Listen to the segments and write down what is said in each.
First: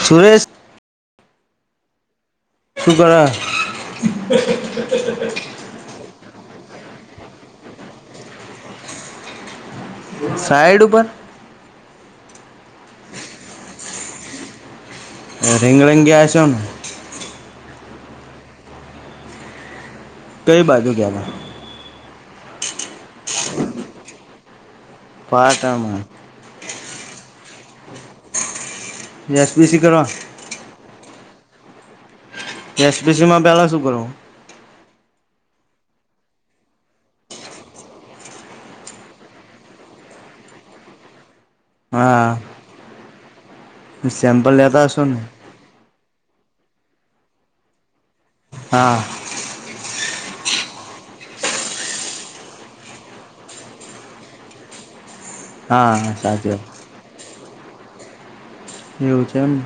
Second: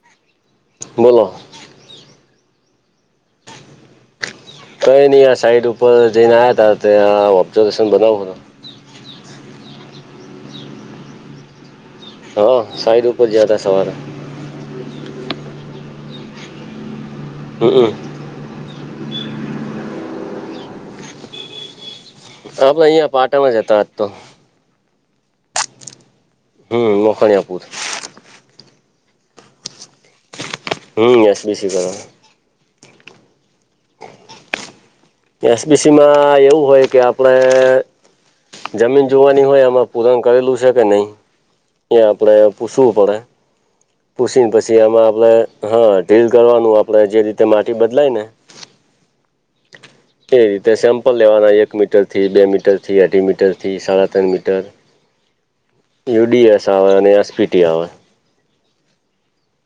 સુરેશ બોલો શુ કરે કઈ નહી આ સાઈટ ઉપર જઈને, આવ્યા હતા ત્યાં ઓબ્ઝર્વેશન બનાવુ સાઈડ ઉપર હા, સાઈડ ઉપર જ્યાતા સવારે રીંગ લઈને ગયા હશો ને હમ્મ કઈ બાજુ ગયેલા આપડે અહીંયા પાટણ જ હતા આજ તો પાટણમા હમ મોખાણિયાપુર [unintelligible] હમ એસબીસી કરવા એસપીસી માં પેલા શું કરવાનુ એસબીસી માં એવું હોય, કે આપડે જમીન જોવાની હોય, એમાં પૂરણ કરેલું છે, કે નહી એ આપણે હા પૂસવું પડે પૂસીને સેમ્પલ પછી લેતા એમા હશો ને આપણે હા ડ્રીલ કરવાનું આપણેે જે રીતે માટી બદલાય ને હા એ રીતે સેમ્પલ લેવાના એક મીટરથી બે મીટરથી અઢી મીટરથી સાડા ત્રણ મીટર હા યુડી સાચી એસ વાત આવે અને એસપીટી આવે એવું છે, એમ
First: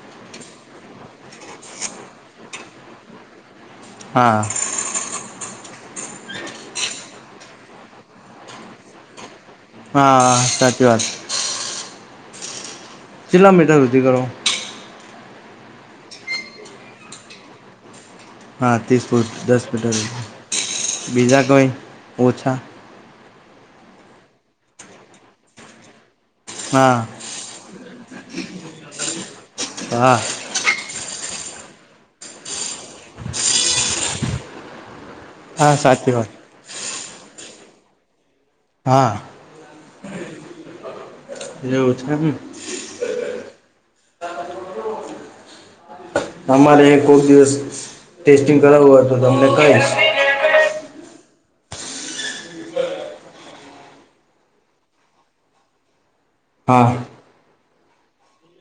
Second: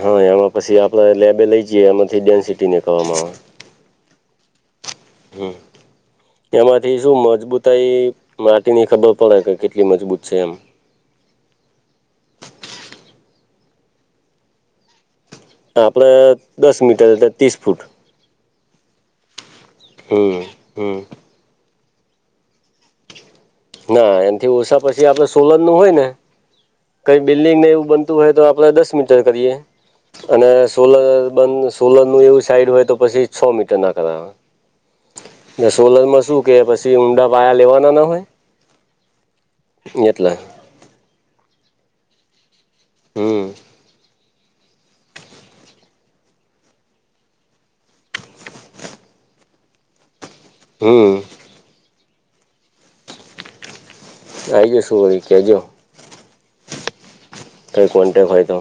હા એમાં પછી આપડે લેબે લઈ જઈએ, એમાંથી ડેન્સિટી નીકળવામા આવે હા હમ્મ તેમાંથી શું મજબૂતાઈ માટીની ખબર પડે કે મજબૂત છે હા એમ. સાચી વાત ચિલ્લા મીટર સુધી કરો આપડે દસ મીટર એટલે ત્રીસ ફૂટ હા ત્રીસ ફૂટ દસ મીટર હમ હમ બીજા કોઈ ઓછા. ના એનથી ઓછા પછી આપડે સોલરનુ હોય, ને હા કંઈ બિલ્ડિંગને એવું બનતું હોય, તો આપણે દસ મીટર કરીએ હા અને સોલર બંધ સોલરનુ એવુંસાઈડ હોય, તો પછી છ, મીટર નાખવા આવેય હા ના સોલર સાચી માં વાત શું કે પછી ઊંડા પાયા લેવાના ના હોય. હા એટલે [unintelligible] હમ્મ અમારે કોક દિવસ ટેસ્ટિંગ કરાવવું હોય તો તમને કહીશ હમ આઈ જઈસુ કેજો હા [inaudible] કઈ કોન્ટેક્ટ હોય તો?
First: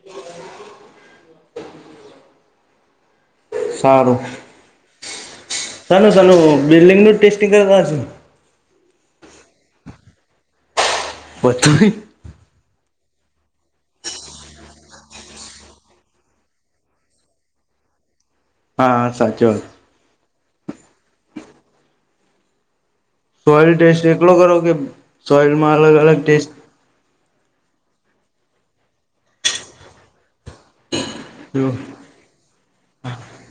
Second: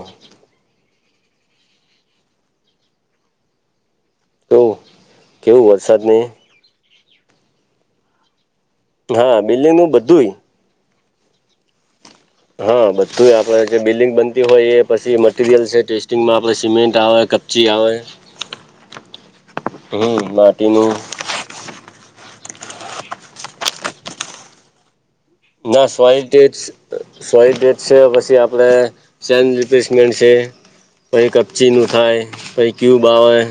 સારું તો [unintelligible] બિલ્ડિંગનું ટેસ્ટિંગ કરતાશે હા બિલ્ડિંગ નું બધુંય [unintelligible] હા બધું આપડે જે બિલ્ડિંગ બનતી હોય એ પછી મટીરિયલ છે ટેસ્ટિંગમાં આપડે સીમેન્ટ આવે જી આવે હા હા સાચુ હમ માટીનું સોયલ ટેસ્ટ એકલો કરો કે? સોઈલમાં ના. અલગ અલગ ટેસ્ટ [inaudible] સોય ડેટ છે પછી આપણે સેન રિપ્લેસમેન્ટ છે કંઈ કપચીનું થાય કંઈ ક્યુબ આવે?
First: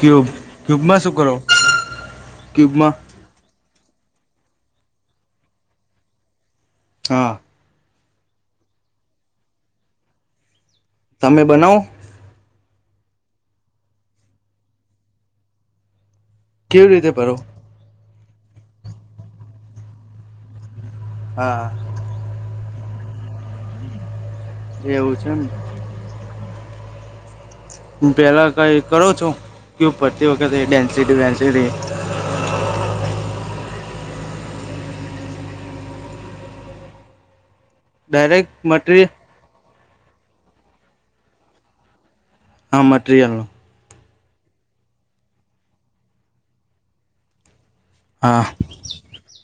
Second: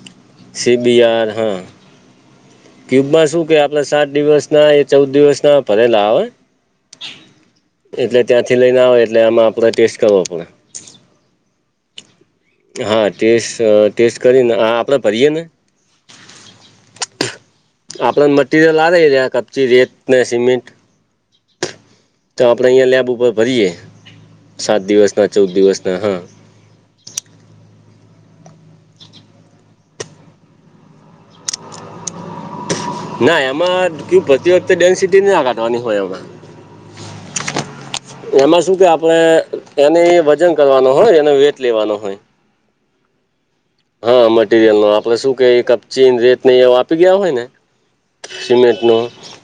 ક્યુબ ક્યુબમાં શું સીબીઆર કરો હા [inaudible] માં શું કે આપડા સાત દિવસ ના એ ચૌદ દિવસ ના ભરેલા આવે હા એટલે ત્યાંથી લઈને આવે એટલે આમાં આપણે ટેસ્ટ કરવો પડે તમે બનાવ? હા ટેસ્ટ ટેસ્ટ કરીને આ આપણે ભરીએ ને કેવી રીતે ભરો? આપણને મટિરિયલ આવે કપચી, રેત ને સિમેન્ટ હા તો આપણેે અહિયાં લેબ ઉપર ભરીયએ સાત દિવસ એવું છે ના એમ ચૌદ દિવસના હા હ પહેલાં કંઈ કરો છો? [unintelligible] ના એમાં ક ભરતી વખતે ડેન્સિટી ના લગાવાની હોય એમાં ડાયરેક્ટ એમાં શું કે મટીરિયલ આપણે એને વજન કરવાનો હોય એનો વેટ લેવાનો હોય હા મટીરીયલ નો હા મટીરિયલ નો આપડે શું કે કપચી ને રેત નહી એવ આપી ગયા હોય ને હા સિમેન્ટ ન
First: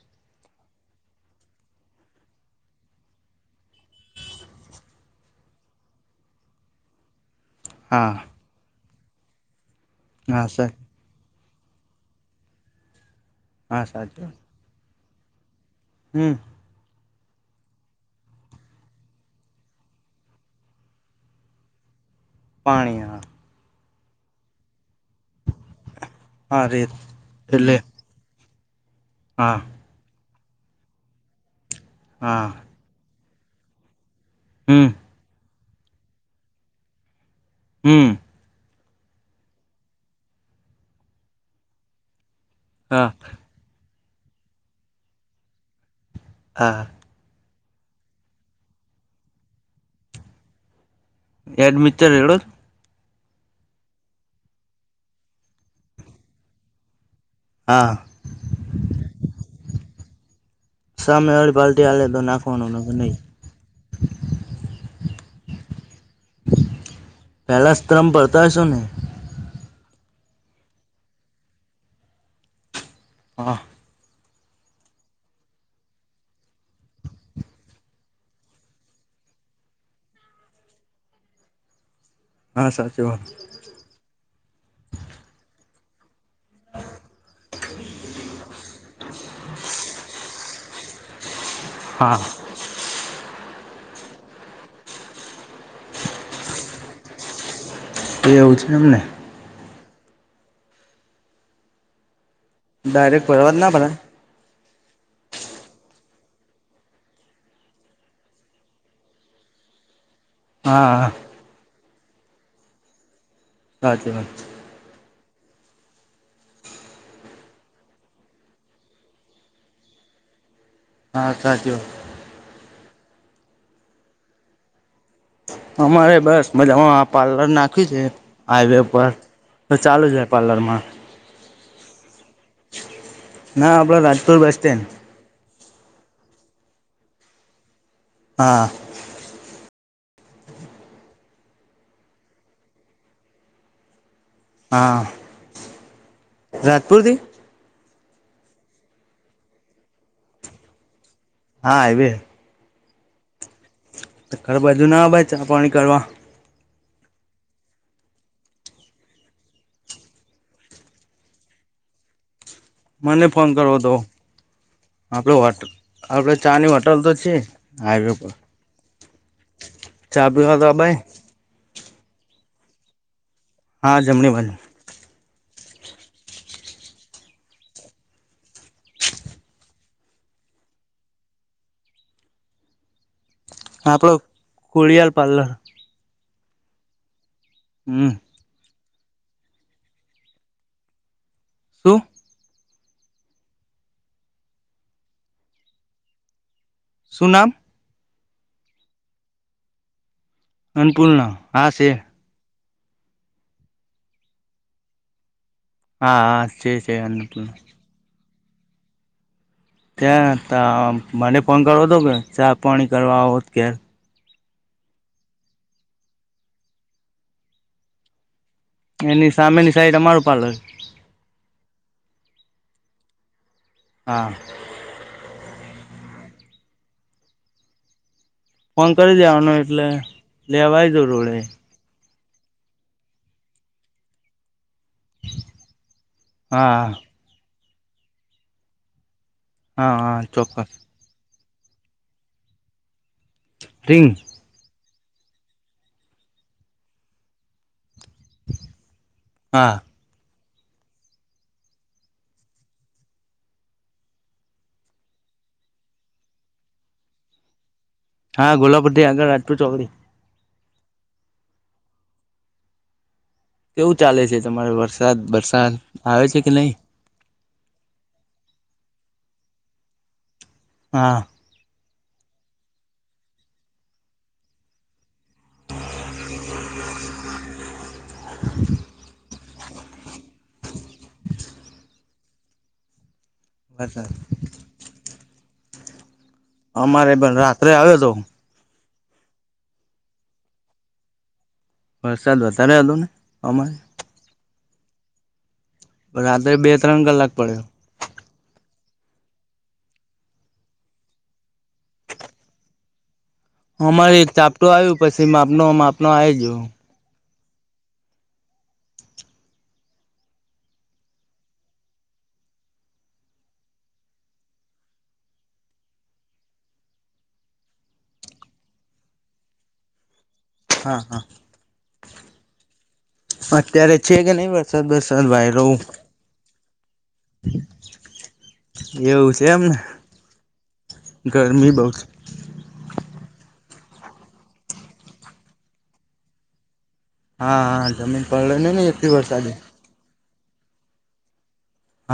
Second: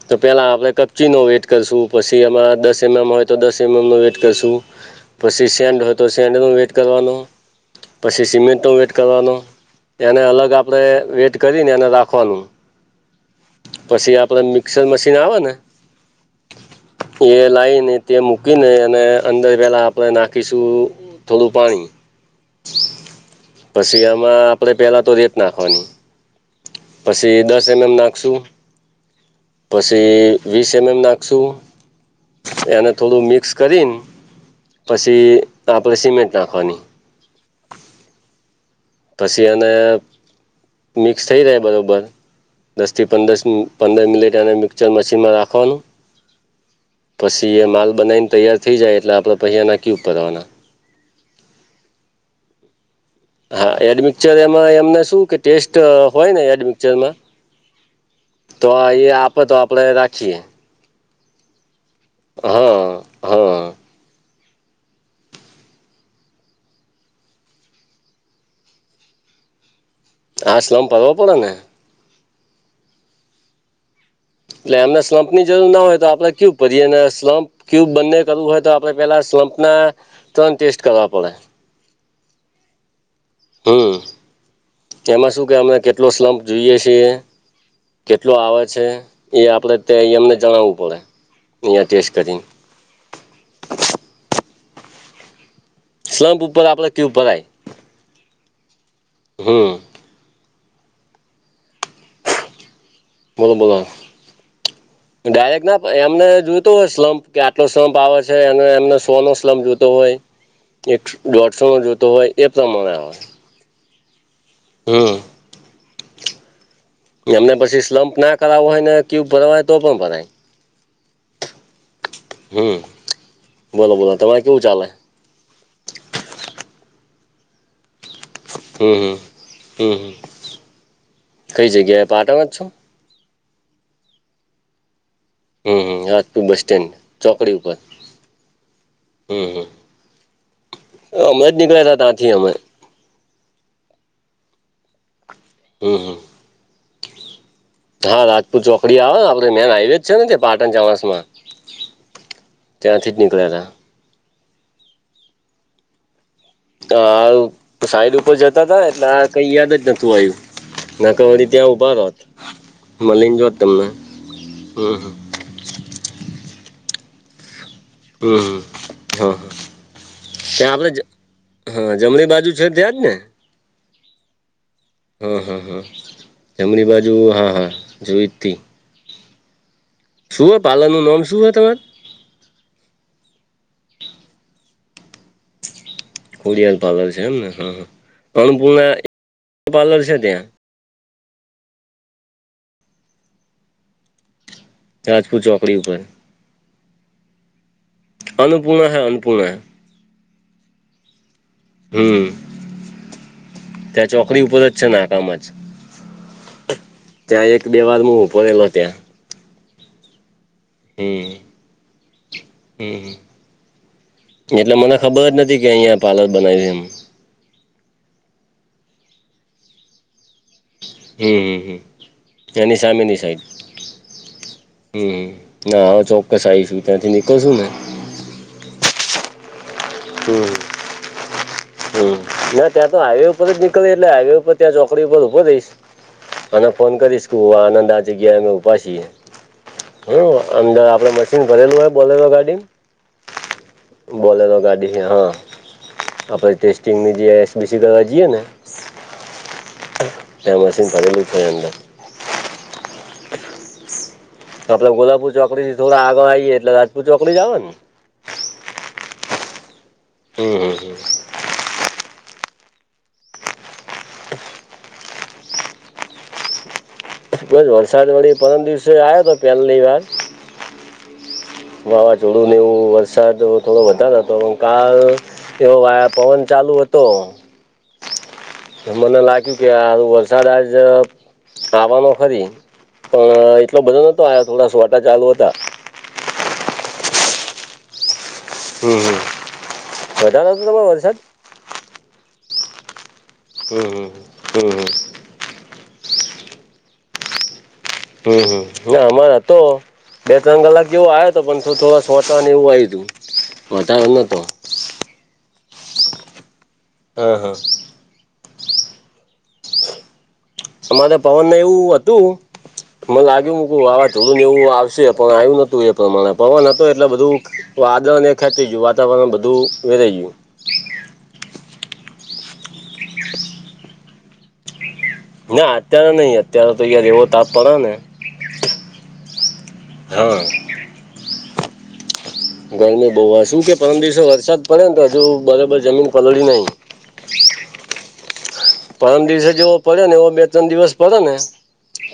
તો પેલા આપડે કપચી નો વેટ કરશું પછી એમાં દસ એમ એમ હોય તો દસ એમ એમ નો વેટ કરશું પછી સેન્ડ હોય તો સેન્ડનું વેઇટ કરવાનું પછી હા સિમેન્ટનો વેટ કરવાનો એને હા અલગ સર આપણે વેટ કરીને એ રાખવાનું હા પછી સાચી વાત આપડે મિક્સર મશીન આવે ને હમ એ લાઈને તે મૂકીને અને અંદર પેલા આપણે નાખીશું થોડું પાણી પાણી પછી આમાં આપે પેલા તો રેત નાખવાની હા રેત પછી દસ એટલે એમ એમ નાખશુ હા પછી વીસ એમ એમ નાખશું હા એને થોડું મિક્સ કરીને હમ પછી આપણે સિમેન્ટ નાખવાની હમ પછી અને મિક્સ થઈ રહે બરાબર દસ હા થી પંદરસ મિન પંદર મિનિટ એને મિક્ચર મશીનમાં રાખવાનું હા પછી એ માલ બનાવીને તૈયાર થઈ જાય એટલે આપણે પૈસા નાખી ઉપર આવવાના એડ મિતચર એડો હા એડમિક્ચર એમાં એમને શું કે ટેસ્ટ હોય ને એડમિકચર માં હા તો એ આપે તો આપણે રાખીએ સામેરી પાલ્ટતી આવેલે તો નાખોનો હા બ નહી હા પહેલા સ્ત્રમ પડતા હશો ને આ શલમ પાડવા પડ ને હા એટલે એમને સ્લમપની જરૂર ના હોય તો આપડણે કેયું પરીએ ને સ્લમપ ક્યુબ બંને કરવું હોય તો આપણે પેલા સ્લંપના ત્રણ ટેસ્ટ કરવા પડે હા સાચી વાત હમ એમાં શું કે અને કેટલો સ્લમપ જોઈએ છે કેટલો આવે છે એ આપડેં અમને જણાવવું પડે અહયા ટેસ્ટ હા કરીને સ્લમપ ઉપર આપલા કયુબ ઉપરાય એવુ છે એમને હમ ડાયરેક્ટ બોલો ભરવા જ ના બોલો ભરાય ડાયરેક્ટ ના એમને જોતો હોય સ્લમપ કે આટલો સ્લપ આવે છે અને એમને સો નો સ્લમપ જોતો હોય હા એક હા દોઢસણ જોતો હોય એ પ્રમાણે આવે સાચી વાત હા એમને પછી સ્લમપ ના કરાવવો હોય ને ક્યુબ ભરવા હોય તો પણ ભરાય હા સાચી વાત હમ બોલો બોલો તમારે કેવું ચાલે અમારે બસ મજામાં આ પાર્લર નાખ્યું છે હાઈવે હમ ઉપર હમ તો હમ ચાલુ હમ જ પાર્લરમાં કઈ જગ્યાએ પાટણ માજ છો ના આપણા રાજપુર બસ સ્ટેન્ડ હમ આપુર બસ સ્ટેન્ડ ચોકડી ઉપર હા હમ હમ અમે જ નીકળ્યા હતા ત્યાંથી અમે હા. હમ રાજપુરથી હા હા રાજપુત ચોકડી આવે ને આપણે મેન હાઈવેજ છે ને પાટણ ચોણસ માં હા હાઈવે ત્યાંથી જ નીકળ્યા હતા તો ઘર બાજુ ના આવાય ચા પાણી કરવા તા સાઈડ ઉપર જતા હતા ને એટલે આ કઈ યાદ જ નતું આવ્યું નક વરી ત્યાં ઉભા રત મને ફોન કરવો તો હમ આપડે હોટ આપડે ચાની હોટલ તો છે હાઈવે પર હમ હમ હા હા ચા પીવાતો ત્યાં આબાય આપડે હા જમણી બાજુ છે ત્યાંજ ને હા જમણી બાજુ હા હા હા જમણી બાજુ હા હા જોઈ તી શું પાલૅર નું નામ શું હ તમાર હા આપણ ખોળિયાર પાર્લર ખોડિયાર પાર્લર છે એમ ને હ હમ અન્નપૂર્ણા પાર્લર છે ત્યાં સુું રાજપુત ચોકડી ઉપર શુ નામ અનુપૂર્ણા હૈ અન્નપૂર્ણા હૈ અન્નપૂર્ણા હા છે હમ ત્યાં ચોકડી ઉપર જ છે નાકામાં જ હા હા છે છે ત્યાં અન્નપૂર્ણા એક બે વાર હું ઉભો રહેલો ત્યાં ત્યાં ત હમ મને ફોન કરવો હતો કે ચા પાણી હમ કરવા આવો ત્યાં એટલે મને ખબર જ નથી કે અહીંયા પાર્લર બનાવ્યું છે એમ. એની સામેની સાઈડ અમારું પાર્લર. હ એની સામેની સાઈડ હા. હમ ના હવે ચોક્કસ આવીશું ત્યાંથી નીકળશું ને ફોન કરી દેવાનો એટલે હમ લેવા આવી જાવ રોડે. હમ ના ત્યાં તો હાઈવે ઉપર જ નીકળીએ એટલે હાઈવે ઉપર ત્યાં ચોકડી ઉપર ઊભો રહીશ. અને હા ફોન કરીશ કે હું આનંદ આ જગ્યા અમે ઉભા છીએ. હા હ હા ચોક્કસ અંદર આપડે મ [inaudible] ભરેલુ હ બોલેરો ગાડી રિંગ બોલેરો ગાડી આપણે ટેસ્ટિંગની જે બેસી દવા જઈએ ને હા તા મશીન પડેલું થાય અંદર આપે ગોલાપુર ચોકડીથી થોડા આગળ આવીએ એટલે રાજપુત ચોકડી જ આવે ને. હા ગોલાપુરથી આગળ રાજપુત ચોકડી હમ હમ હમ. કેવું ચાલે છે તમારે વરસાદ વરસાદ આવે છે કે નહીં. બો વરસાદ વડી પરમ દિવસે આવ્યો હતો પહેલી વાર હા. વાવાઝોડું ને એવું વરસાદ થોડો વધારો હતો પણ કાલ એવો પવન ચાલુ હતો. મને લાગ્યું કે આ વરસાદ આજ આવાનો ફરી પણ એટલો બધો વરસાદ નતો આયો થોડા સોટા ચાલુ હતા. અમારે પણ રાત્રે આવ્યો હતો. હમ હમ વધારે હતો તમારે વરસાદ વરસાદ વધારે હતો ને અમારે હમ હમ હમ હ. રાત્રે બે ત્રણ કલાક પડેલો હમ હમ ના અમારા હતો બે ત્રણ કલાક જેવો આવ્યો હતો પણ થો થોડા સોટા ને એવું આયુ તું અમારે એક ચાપટું આવ્યું પછી માપનો માપનો આવી ગયો. અ હા. અમારે પવનને એવું હતું મને લાગ્યું મકુ વાવાઝોડુ ને એવું આવશે પણ આવ્યું નતું એ પ્રમાણે પવન હતો એટલે બધું વાદળને ખેંચી ગયું વાતાવરણ બધું વેરાઈ ગયું. હા હા અત્યારે છે કે નહી વર [inaudible] ના અત્યારે નઈ અત્યારે તો યાર એવો તાપ પડે ને. એવું છે એમને. હા. ગરમી બોવ. ગરમી બહુ શું કે પરમ દિવસે વરસાદ પડે ને તો હજુ બરોબર જમીન પલળી નહી. હા હા જમીન પલળે નઈ ને એટલી પરમ દિવસે વરસાદે જેવો પડ્યો ને એવો બે ત્રણ દિવસ પડે ને.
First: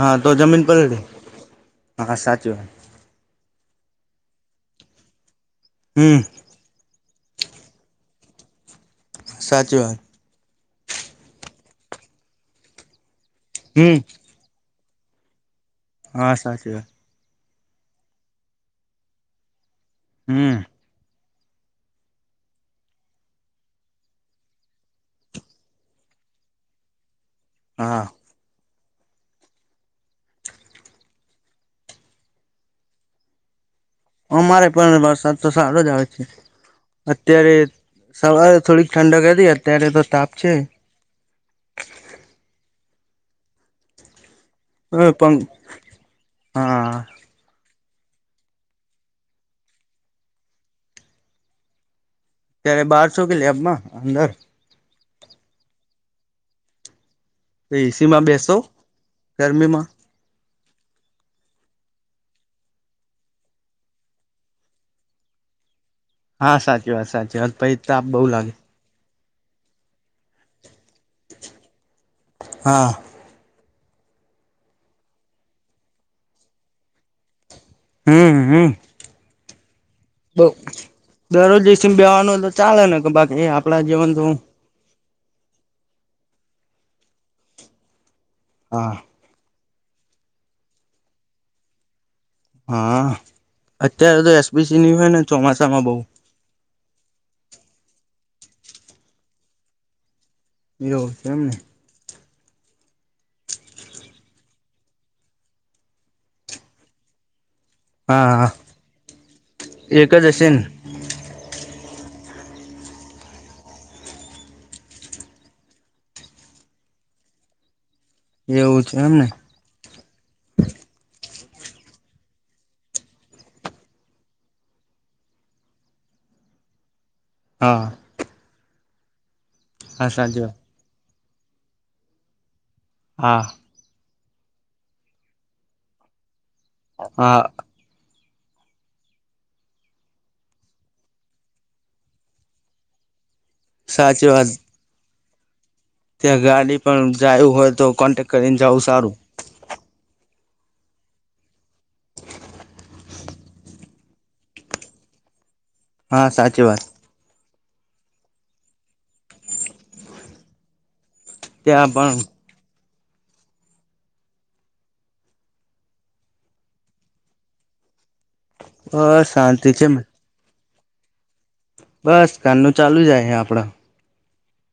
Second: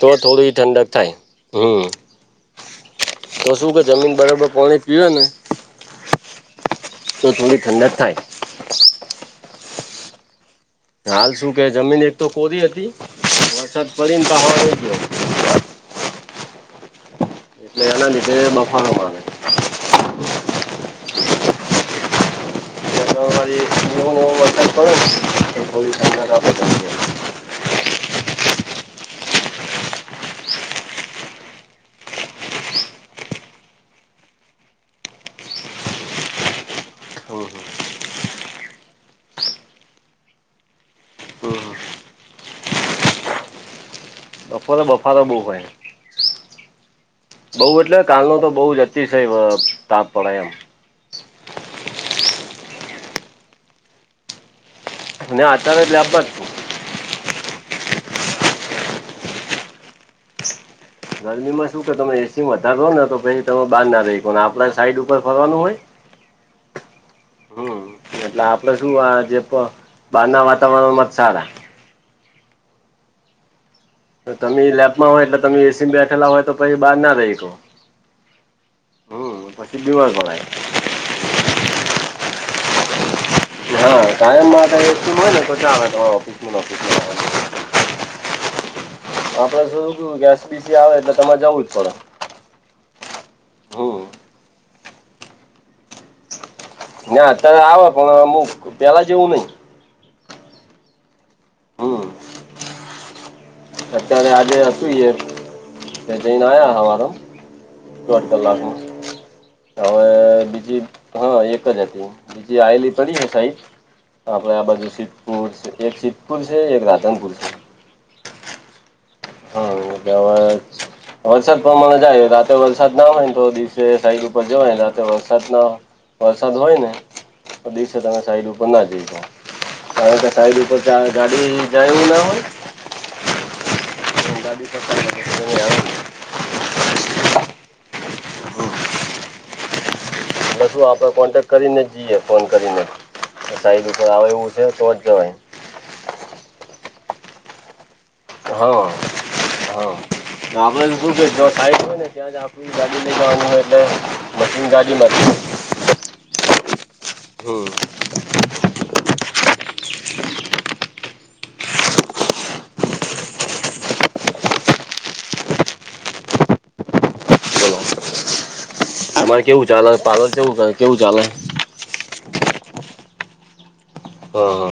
તો થોડી જમીન ઠંડક પલળે થાય હમ. હા સાચી વાત તો શું કે જમીન બરાબર પાણી પીવે ને હમ. તો થોડી ઠંડક થાય. સાચી વાત. હાલ શું કે જમીન એક તો કોરી હતી વરસાદ હમ પડી ને ત ગયો. હા સાચી વાત. એટલે એને લીધે બફારો માગે. હમ. વુંવ વર્ત કરે [inaudible] હા. અમારે પણ વરસાદ તો સારો જ આવે છે. હમ અત્યારે સવારે થોડીક ઠંડક કરી અત્યારે તો તાપ છે. હમ હમ પણ હ બફારો પણ બઉ હોય. હા બઉ એટલે કાલનો તો બહુ જ અતિશય અ તાપ પડે એમ. ત્યારે બારછો કે લેબમાં અંદર. ના અત્યારે તો લેબ પર. તો એસી માં બેસો ગરમીમાં. ગરમીમાં શું કે તમે એસી વધારો ને તો પે તમે બહાર ના રહીકોને આપડા સાઈડ ઉપર ફરવાનું હોય. [inaudible] હા સાચી વાત સાચી વાત હમ પેય તાપ બહુ એટલે લાગે. આપડે શું આજે પણ બહાર ના વાતાવરણમાં સારા. હા. તો તમે લેબમાં હોય એટલે તમે એસી બેઠલા હોય તો પછી બહાર ના રહી હકો. હમ હમ. હું પતિ ગયેલું આજ બલાય. બઉ દરરોજ એસીમાં બેવાનું તો ચાલે ને કે બાકી હે. હા કાયમ માટે જોતું હોય તો ચાલે ઓફિસમાં ઓફિસમાં. હા. આપડે શું શું ગૈસ બીસી આવે એટલે તમારે જાવું જ પડે. હા હમ અત્યારે તો એસપીસી ની હોય ને ચોમાસામાં બહુ. ના અત્યારે આવે પણ અમુક પેલા જેવું નહીં. એવું એમન. હમ. અત્યારે આજે એ હશુએ જઈને આયા હવારો. ઢોઢ હા હા કલાકમા હવે એક જ હશે ને બીજી. હા એક જ હતી બીજી આયેલી પડી ને સાઈડ આપડે આ બાજુ સિદ્ધપુર એક સિદ્ધપુર છે એક રાધનપુર છે. એવું છે એમ ને. હા કેવા [inaudible] વરસાદ પ્રમાણે જાય રાતે વરસાદ ના હોય ને તો દિવસે સાઈડ ઉપર જવાને રાતે વરસાદ ના. વરસાદ હોય ને તો હા દિવસે તમે સાઈડ ઉપર ના જઈ શકો હા કારણ કે સાચી વાત સાઈડ ઉપર ગા ગાડી જવાય એવું ના હોય. હા. એ [inaudible] હા બસું આપણે કોન્ટેક કરીને જ જઈએ, ફોન કરીને સાઈડ ઉપર સાચી આવે વાત એવું છે તો જ જવાય. ત્યાં ગાડી પણ જાયું હોય તો કોન્ટેક કરીને હા જવું સારું હા આપે શું છે જ થાય છેને, ત્યાં જ આપ ગા લેવા હોય તો મશીન ગાડી મારતી હા સાચી વાત હ ત્યા પણ બસ અમારે કેવું શાંતિ છે ચાલે પાલ કેવું કેવું ચાલે બસ કાનનું ચાલુ જાય હ આપડા હા હા